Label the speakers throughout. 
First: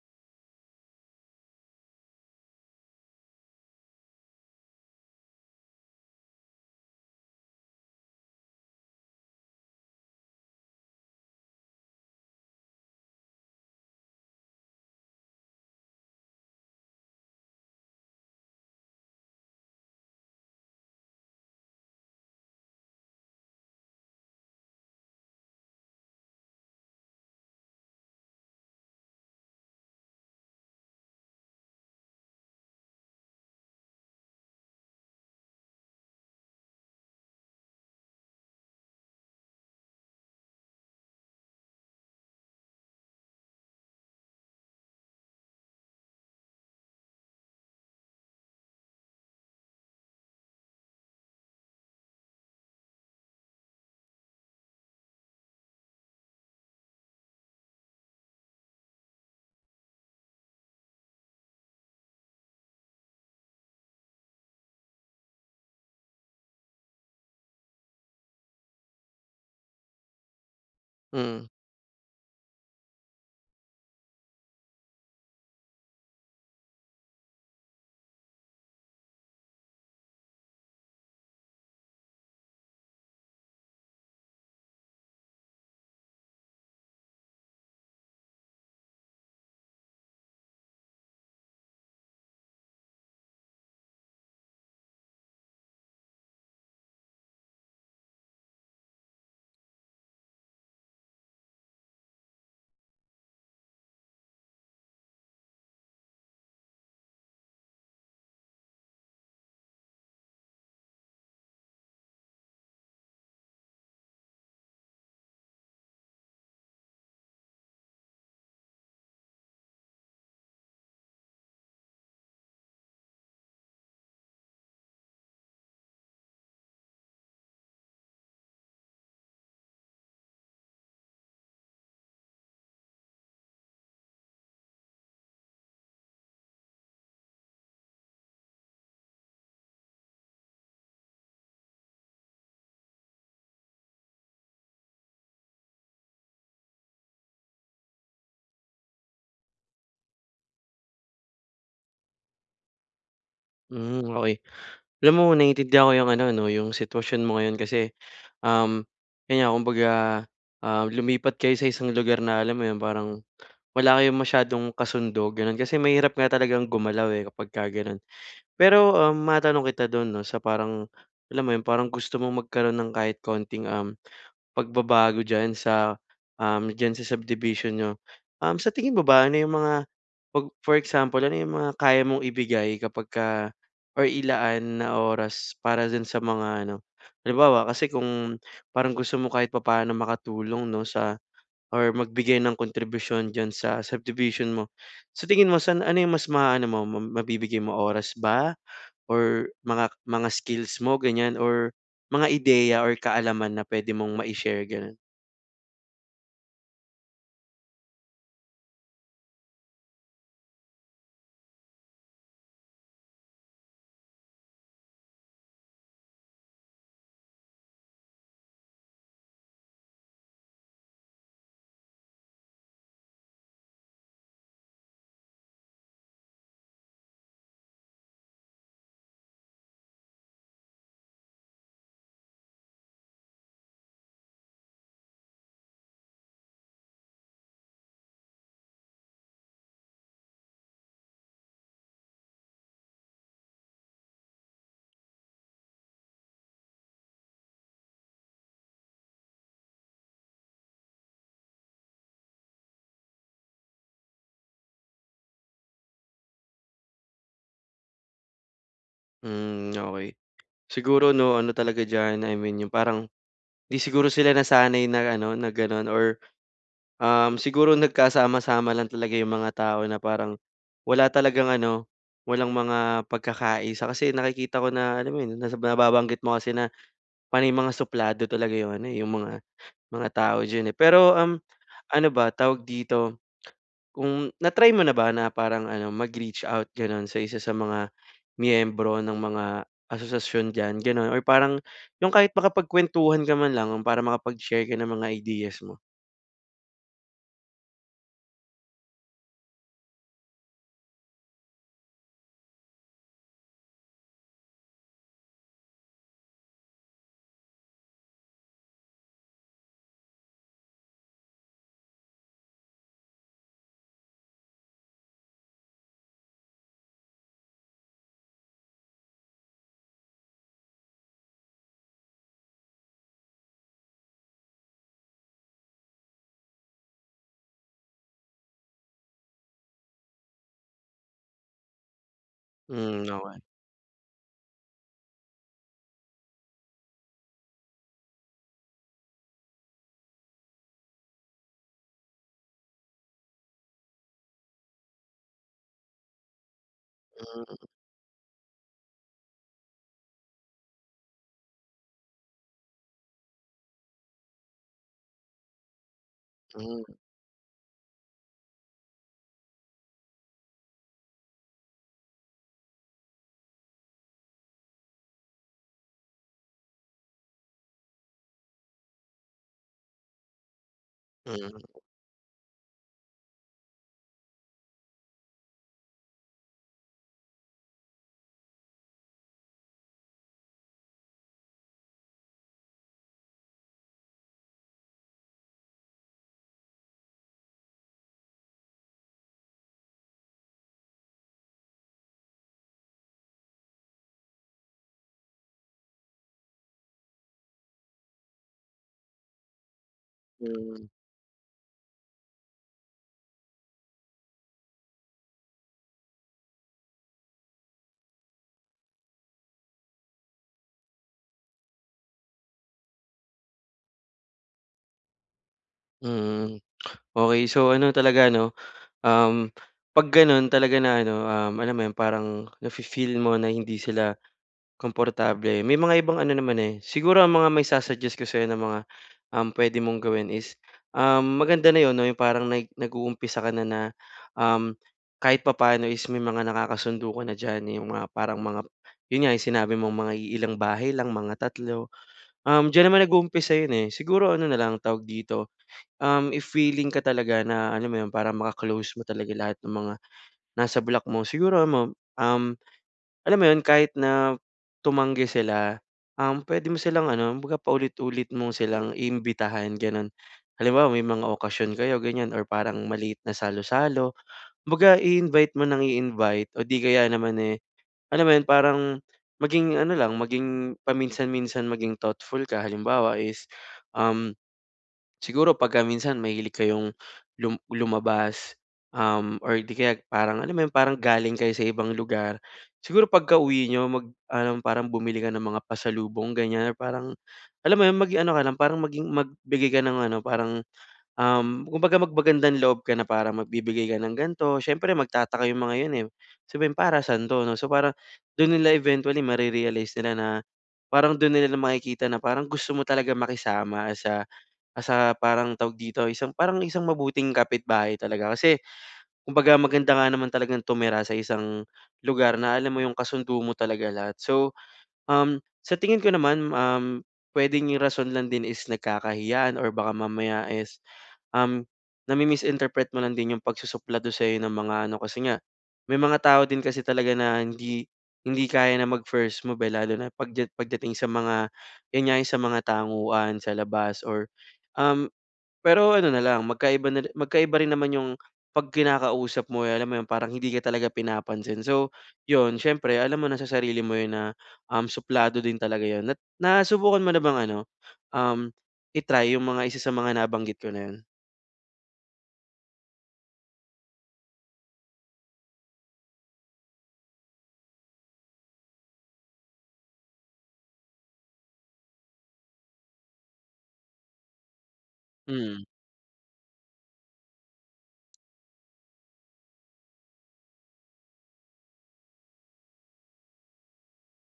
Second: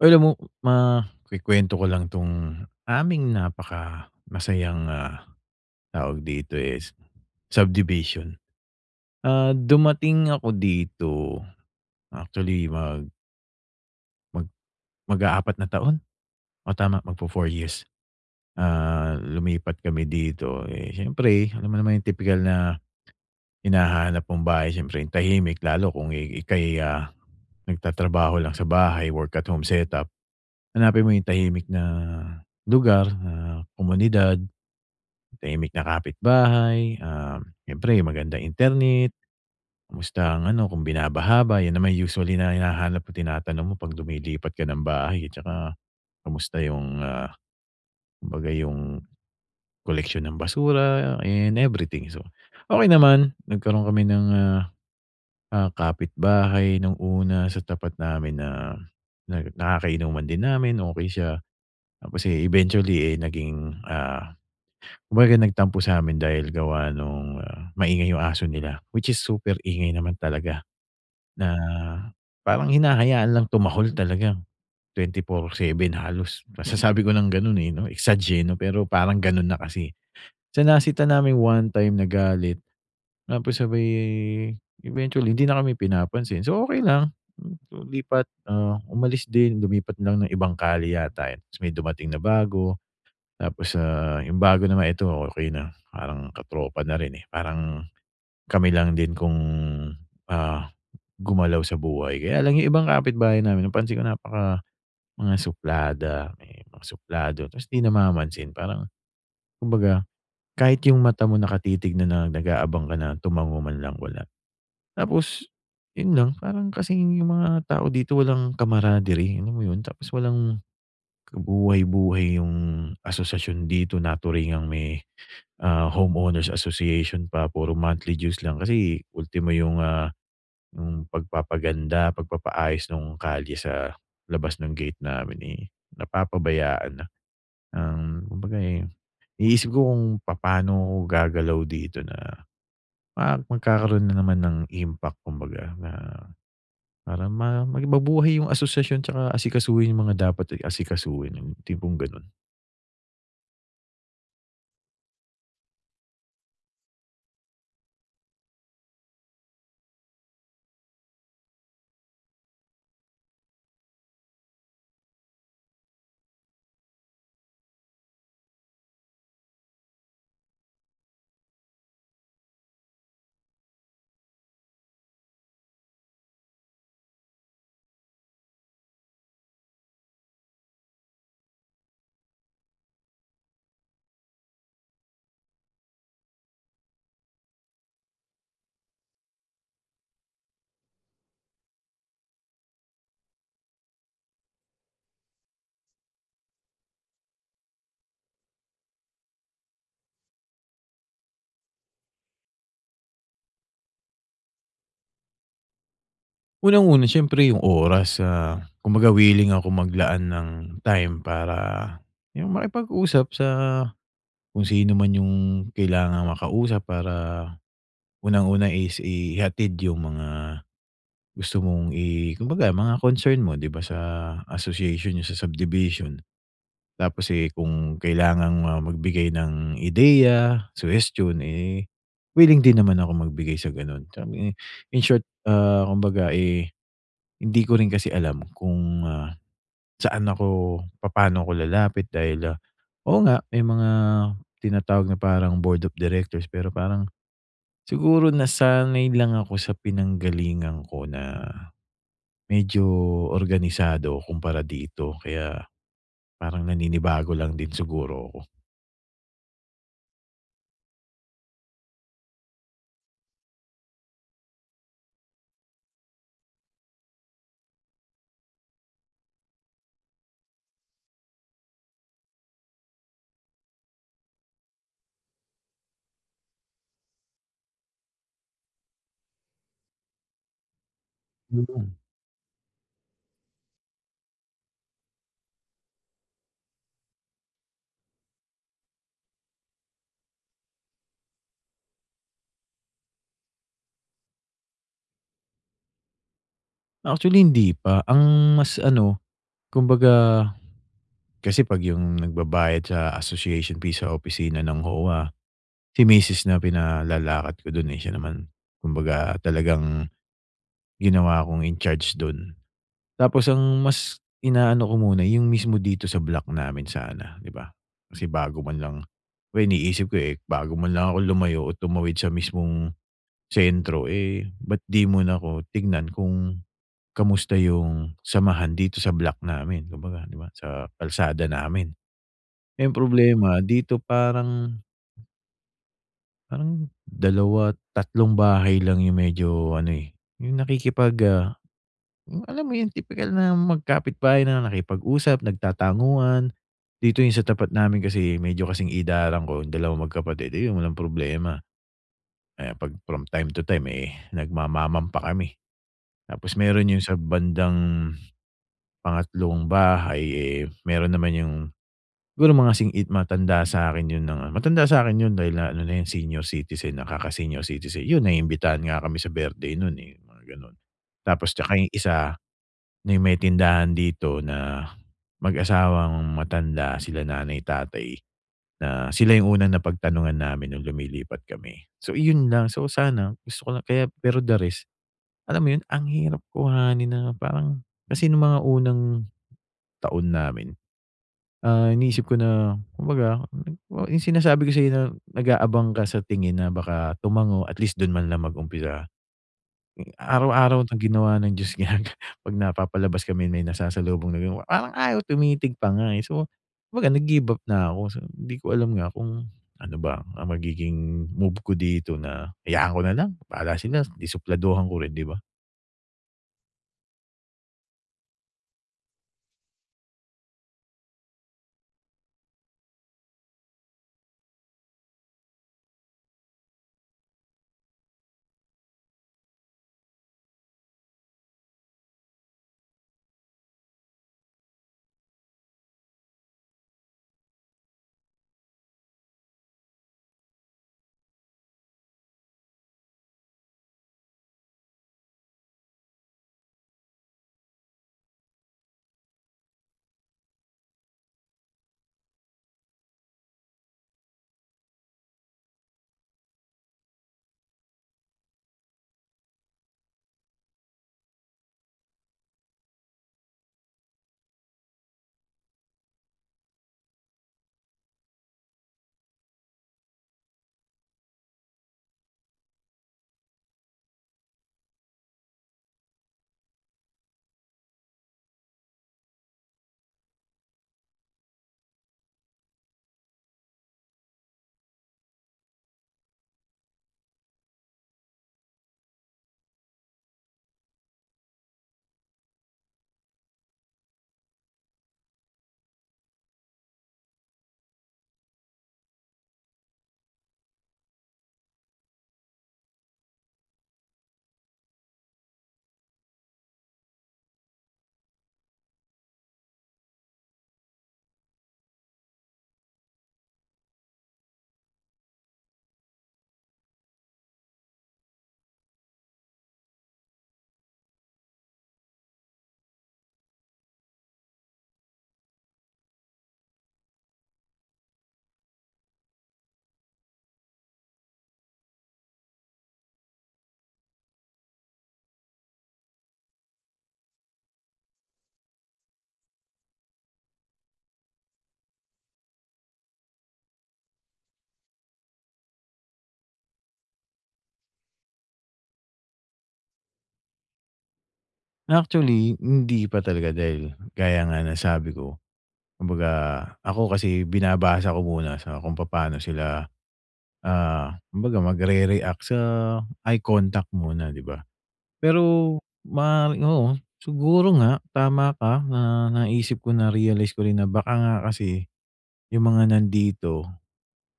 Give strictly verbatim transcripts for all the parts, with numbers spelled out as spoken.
Speaker 1: Uy, alam mo, ma kukuwento ko lang 'tong aming napaka masayang, ah, tawag dito, eh, s subdivision. Ah, dumating ako dito actually, mag mag mag-aapat na taon. Oh, tama, mag-fo four years. Ah, lumipat kami dito, eh, siyempre alam mo naman yung tipikal na hinahanap mong bahay, siyempre yung tahimik. Lalo kung, eh, ika'y, ah, nagtatrabaho lang sa bahay, work at home setup. Hanapin mo yung tahimik na lugar, ah, komunidad, tahimik na kapitbahay, ah, siyempre yung magandang internet. Kamusta ang ano, kung binabaha ba, yan naman usually na hinahanap mo, tinatanong mo pag lumilipat ka ng bahay, eh, tsaka kamusta yung, ah, kumbaga yung koleksyon ng basura and everything. So, okey naman, nagkaroon kami ng, ah, ah, kapitbahay nung una sa tapat namin na na nakakainuman din namin, okey siya. Tapos, eh, eventually, eh, naging, ah, kumbaga nagtampo sa'min dahil gawa nung, ah, maingay yung aso nila. Which is super ingay naman talaga,
Speaker 2: Mm.
Speaker 1: na parang hinahayaan lang tumahol talaga, twenty-four seven halos, masasabi ko ng ganun, eh, 'no? Exag, eh, 'no, pero parang ganun na kasi, eh. So nasita namin one time, nagalit, tapos sabay eventually, hindi na kami pinapansin. So, okey lang. Hmm, so lipat, ah, umalis din, lumipat lang ng ibang kalye yata, eh, ta's may dumating na bago. Tapos, ah, yung bago na naman, ito okey na, parang ka-tropa na rin, eh, parang kami lang din kung, ah, gumalaw sa buhay. Kaya lang, yung ibang kapitbahay namin napansin ko napaka mga suplada, ayan, yung may mga suplado ta's di namamansin. Parang kumbaga kahit yung mata mo, nakatitig na na nag-aabang ka na, tumango man lang, wala. Tapos yun lang, parang kasing yung mga tao dito walang camaraderie, alam mo yun? Tapos walang kabuhay-buhay yung asosasyon dito, naturingang may, ah, homeowners association pa, puro monthly dues lang. Kasi ultimo yung, ah, yung pagpapaganda, pagpapaayos nung kalye sa labas ng gate namin, eh, napapabayaan na. Um, kumbaga, eh, iniisip ko kung papaano ako gagalaw dito na ma magkakaroon na naman ng impact kumbaga na, parang ma maging mabuhay yung asosasyon tsaka asikasuhin yung mga dapat, eh, asikasuhin, yung tipong gano'n.
Speaker 2: Hmm, okey. Alam mo naintindihan ko 'yung ano 'no 'yung sitwasyon mo ngayon kasi, um, kaya kumbaga, um, lumipat kayo sa isang lugar na alam mo 'yun parang wala kayong masyadong kasundo, gano'n. Kasi mahirap nga talagang gumalaw eh kapagka gano'n. Pero, um, matanong kita dun 'no sa parang, alam mo 'yun parang gusto mong magkaroon ng kahit konting, um, pagbabago diyan sa, um, diyan sa subdivision niyo. Um, sa tingin mo ba, ano 'yung mga pag for example ano 'yung mga kaya mong ibigay kapagka or ilaan na oras para dun sa mga ano. Halimbawa, kasi kung parang gusto mo kahit papaano makatulong 'no sa or magbigay ng kontribusyon diyan sa subdivision mo. Sa tingin mo san ano 'yung mas maano mo, mabibigay mo, oras ba or mga mga skills mo ganyan or mga ideya or kaalaman na pwede mong ma-ishare, ganun?
Speaker 1: Unang-una siyempre 'yung oras sa kumbaga willing akong maglaan ng time para 'yung makipag-usap sa kung sino man 'yung kailangang maka-usap para, unang-una is ihatid 'yung mga gusto mong i kumbaga mga concern mo 'di ba sa association niyo sa subdivision. Tapos eh kung kailangang, ah, magbigay ng ideya, suhestiyon, eh, willing din naman akong magbigay sa gano'n. Sabi nga, in short, ah, kumbaga eh hindi ko rin kasi alam kung, ah, saan ako, papaano ako lalapit dahil, ah, oo nga may mga tinatawag na parang board of directors pero parang siguro nasanay lang ako sa pinanggalingan ko na medyo organisado kumpara dito kaya, parang naninibago lang din siguro ko.
Speaker 2: Hmm, okey. Siguro 'no ano talaga diyan, I mean yung parang hindi siguro sila nasanay na ano na gano'n or, um, siguro nagkasama-sama lang talaga yung mga tao na parang wala talagang ano, walang mga pagkakaisa. Kasi nakikita ko na alam mo yun, nababanggit mo kasi na panay mga suplado talaga yung ano eh yung mga mga tao diyan eh. Pero, um,
Speaker 1: Mm.
Speaker 2: ano ba, tawag dito, kung na try mo na ba na parang ano mag-reach out gano'n sa isa sa mga miyembro ng mga asosasyon diyan, ganon? Or parang yung kahit makapagkwentuhan ka man lang, para makapag share ka ng mga ideas mo.
Speaker 1: Actually hindi pa. Ang mas ano, kumbaga kasi 'pag yung nagbabayad sa association fee sa opisina ng OWWA, si misis na pinalalakad ko dun eh. Siya naman kumbaga talagang ginawa kong incharge dun. Tapos ang mas inaano ko muna yung mismo dito sa block namin sana, di ba. Kasi bago man lang, iniisip ko eh, bago man lang akong lumayo o tumawid sa mismong sentro eh ba't di muna ko tignan kung kamusta yung samahan dito sa block namin, kumbaga 'di ba sa kalsada namin. Eh,
Speaker 2: Hmm, okey.
Speaker 1: problema dito parang Parang dalawa, tatlong bahay lang 'yong medyo ano, eh, 'yong nakikipag, ah, alam mo 'yung tipikal na magkapitbahay na nakipag-usap, nagtatanguan. Dito yung sa
Speaker 2: Mm.
Speaker 1: tapat namin kasi, eh, medyo kasing idaran ko 'yung dalawang magkapatid, ayun walang problema. Eh, 'pag from time to time, eh, nagmamamam pa kami. Tapos
Speaker 2: Hmm.
Speaker 1: meron 'yung sa bandang, pangatlong bahay, eh, meron naman 'yung siguro mga sing id matanda sa'kin 'yun ng matanda sa'kin 'yun dahil, ah, ano na 'yun senior citizen na, kaka-senior citizen. 'Yun, naimbitahan nga kami sa birthday nun, eh, mga gano'n. Tapos, tsaka
Speaker 2: Mm.
Speaker 1: 'yung isa, na 'yung may tindahan dito na mag-asawang matanda, sila nanay-tatay, na sila 'yung unang napagtanungan namin no'ng lumilipat kami. So iyon lang, so sana gusto ko lang kaya pero the rest alam mo 'yon, ang hirap kuhanin na parang kasi no'ng mga unang taon namin, ah, iniisip ko na kumbaga 'yung sinasabi ko sa'yo, na nag-aabang ka sa tingin na baka tumango atleast do'n man lang mag-umpisa. Araw-araw
Speaker 2: Hmm.
Speaker 1: na ginawa ng Diyos ginag 'pag napapalabas kami, may nasasalubong na 'yong parang ayaw tumitig pa nga, eh. So kumbaga, nag-give up na ako, sabi ko, hindi ko alam nga kung ano ba ang magiging move ko dito na hayaan ko nalang bahala sila, eh, di supladuhan ko rin, di ba?
Speaker 2: Mm. Okey, so ano talaga 'no, um, 'pag gano'n talaga na ano, um, alam mo 'yon, parang nafi-feel mo na hindi sila komportable, may mga ibang ano naman, eh siguro ang mga ma-i-sa-suggest ko sa'yo na mga, um, pwede mong gawin is, ah, maganda na 'yon 'no, 'yong parang nag nag-uumpisa ka na, na um, kahit papaano is may mga nakakasundo ka na diyan. 'Yong mga, parang mga 'yon nga, sinabi mong mga iilang bahay lang, mga tatlo. Um, diyan naman nag-uumpisa yun, eh, siguro ano na lang ang tawag dito, um, if willing ka talaga na alam mo 'yon, para maka-close mo talaga lahat ng mga nasa block mo. Siguro, yun mam um, alam mo 'yon, kahit na tumanggi sila, um, pwede mo silang ano, kumbaga paulit-ulit mo silang imbitahan, gano'n. Halimbawa, may mga okasyon kayo, ganyan or parang maliit na salo-salo, kumbaga i-invite mo nang i-invite. O 'di kaya naman, eh, alam mo 'yon, parang maging ano lang, maging paminsan-minsan maging thoughtful ka. Halimbawa is, um, siguro pagka minsan mahilig kayong lum lumabas, um, or 'di kaya parang alam mo yun, parang galing kayo sa ibang lugar. Siguro pagkauwi niyo mag-ano, parang bumili ka ng mga pasalubong, ganyan. Parang alam mo 'yon, maging ano ka lang, parang maging magbigay ka nung ano parang, um, kumbaga magmagandang-loob ka na parang magbibigay ka ng ganito. Syempre magtataka 'yong mga 'yon, eh, sabihin, "Para saan 'to?" 'no, so parang do'n nila eventually mare-realize nila na, parang do'n nila makikita na parang gusto mo talagang makisama sa, ah, sa parang tawag dito, yung isang parang isang mabuting kapitbahay talaga. Kasi, kumbaga maganda nga naman talagang tumira sa isang lugar na alam mo 'yong kasundo mo talaga lahat. So, um, sa tingin ko naman, um, pwedeng 'yong rason lang din is nagkakahiyaan or baka mamaya is, um, nami-misinterpret mo lang din 'yong pagsusuplado sa'yo ng mga ano, kasi nga may mga tao din kasi talaga na hindi hindi kaya na mag first move, eh, lalo na pagdyat pagdating sa mga 'yan nga, 'yong sa mga tanguan sa labas. Or, um pero ano na lang magkaiba na ri magkaiba rin naman 'yong 'pag kinakausap mo, alam mo 'yon, parang hindi ka talaga pinapansin. So, 'yon siyempre alam mo na sa sarili mo 'yon na, um, suplado din talaga 'yon. Nat nasubukan mo na bang ano, um, i-try 'yong mga isa sa mga nabanggit ko na 'yon?
Speaker 1: Actually hindi pa talaga dahil gaya nga ng sabi ko, kumbaga ako kasi binabasa ko muna sa kung papaano sila, ah, kumbaga magrereact sa eye contact muna 'di ba?
Speaker 2: Mm.
Speaker 1: Pero ma oo, siguro nga tama ka na naisip ko, narealize ko rin na baka nga kasi yung mga nandito,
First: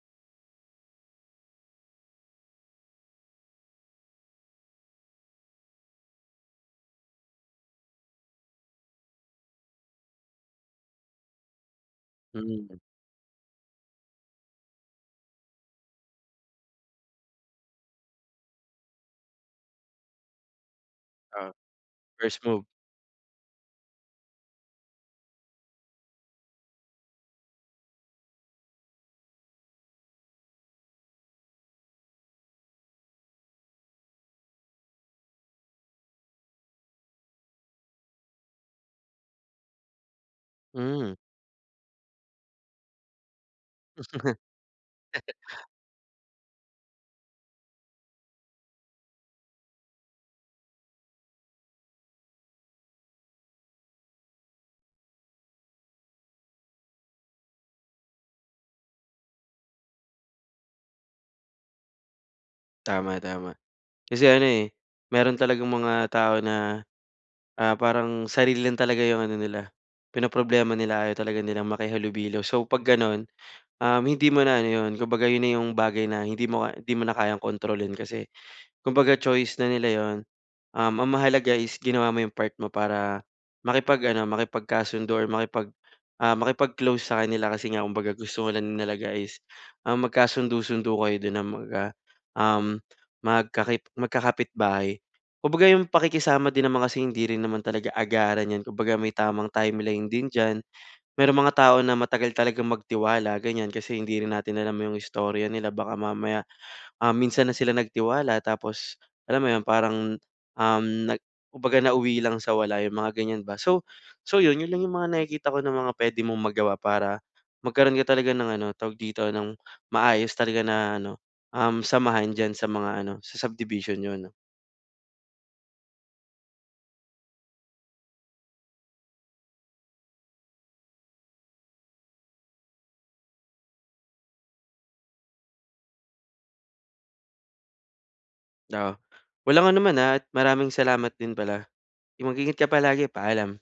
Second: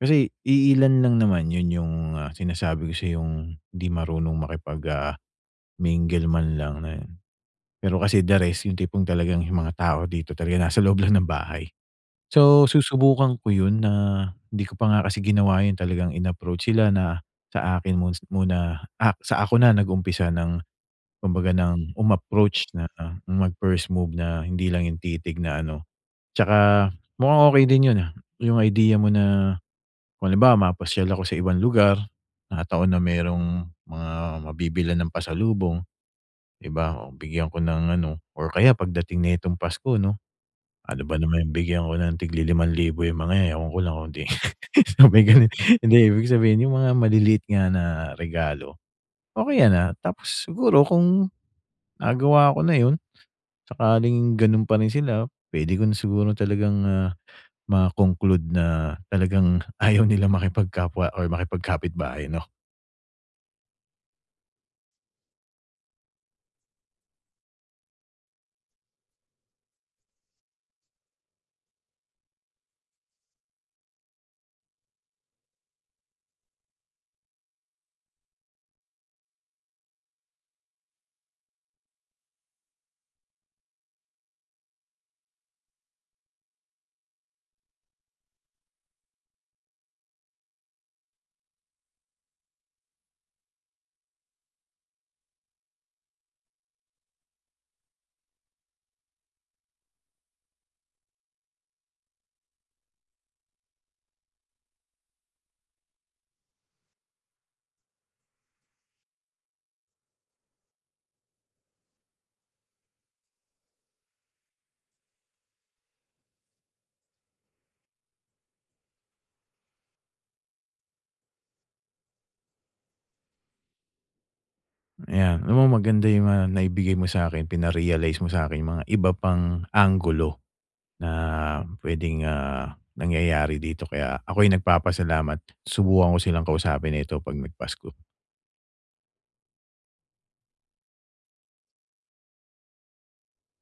Speaker 1: kasi iilan lang naman yun yung, ah, sinasabi ko sa'yong hindi marunong makipag, ah, mingle man lang ayun. Pero kasi the rest, yung tipong talagang mga tao dito talaga nasa loob lang ng bahay. So,
Speaker 2: Mhm.
Speaker 1: susubukan ko yun na di ko pa nga kasi ginawa yun talagang in-approach sila na sa akin mo muna, sa ako na nag-umpisa ng, kumbaga
Speaker 2: Oo.
Speaker 1: ng
Speaker 2: First move.
Speaker 1: umapproach, na mag-first move, na hindi lang yung titig na ano. 'Tsaka mukhang okey din yun, ah, yung idea mo na kung halimbawa mapasyal ako sa ibang lugar na taon na merong mga mabibilan ng pasalubong di ba bigyan ko ng ano or kaya pagdating nitong Pasko 'no. Ano
Speaker 2: Mm.
Speaker 1: ba naman yung bigyan ko ng tig li-limang libo limang libo yang mga yan, ewan ko lang kung hindi sabay gano'n. Hindi ibig sabihin, yung mga maliliit nga na regalo. Okey yan, ah, tapos siguro kung nagawa ko na yun, sakaling ganun pa rin sila. Puwede ko na siguro talagang, ah, ma-conclude na talagang ayaw nila makipag-kapwa or makipagkapitbahay 'no.
Speaker 2: Tama, tama. Kasi ano, eh, meron talagang mga tao na, ah, parang sarili lang talaga yung ano nila pinoproblema nila, ayaw talaga nilang makihalubilo. So pag ganon, um, hindi mo na ano yun, kumbaga yun na yung bagay na hindi mo ka hindi mo na kayang kontrolin, kasi kumbaga choice na nila yun. Um, ang mahalaga is ginawa mo yung part mo para makipag ano makipagkasundo or makipag, ah, makipag-close sa kanila, kasi nga kumbaga gusto mo lang talaga is, um, magkasundo-sundo kayo din na maga um, magka magkakapitbahay. Kumbaga yung pakikisama din naman kasi hindi rin naman talaga agaran yan, kumbaga may tamang timeline din diyan. Merong mga tao na matagal talagang magtiwala, ganyan. Kasi hindi rin natin alam yung istorya nila, baka mamaya, ah, minsan na sila nagtiwala tapos alam mo yun parang um nag kumbaga nauwi lang sa wala yung mga ganyan ba. So so yun, yun lang yung mga nakikita ko na mga pwede mong magawa para magkaroon ka talaga ng ano, tawag dito, ng maayos talaga na ano, um, samahan diyan sa mga ano, sa subdivision niyo 'no.
Speaker 1: Ayan, alam mo maganda yung mga naibigay mo sa'kin. Pina-realize mo sa'kin yung mga iba pang anggulo na puwedeng, ah, nangyayari dito, kaya ako'y nagpapasalamat. Subukan ko silang kausapin nito 'pag nag-Pasko.
Speaker 2: Oo. Walang anuman at maraming salamat din pala. Yun mag-ingat ka palagi, paalam!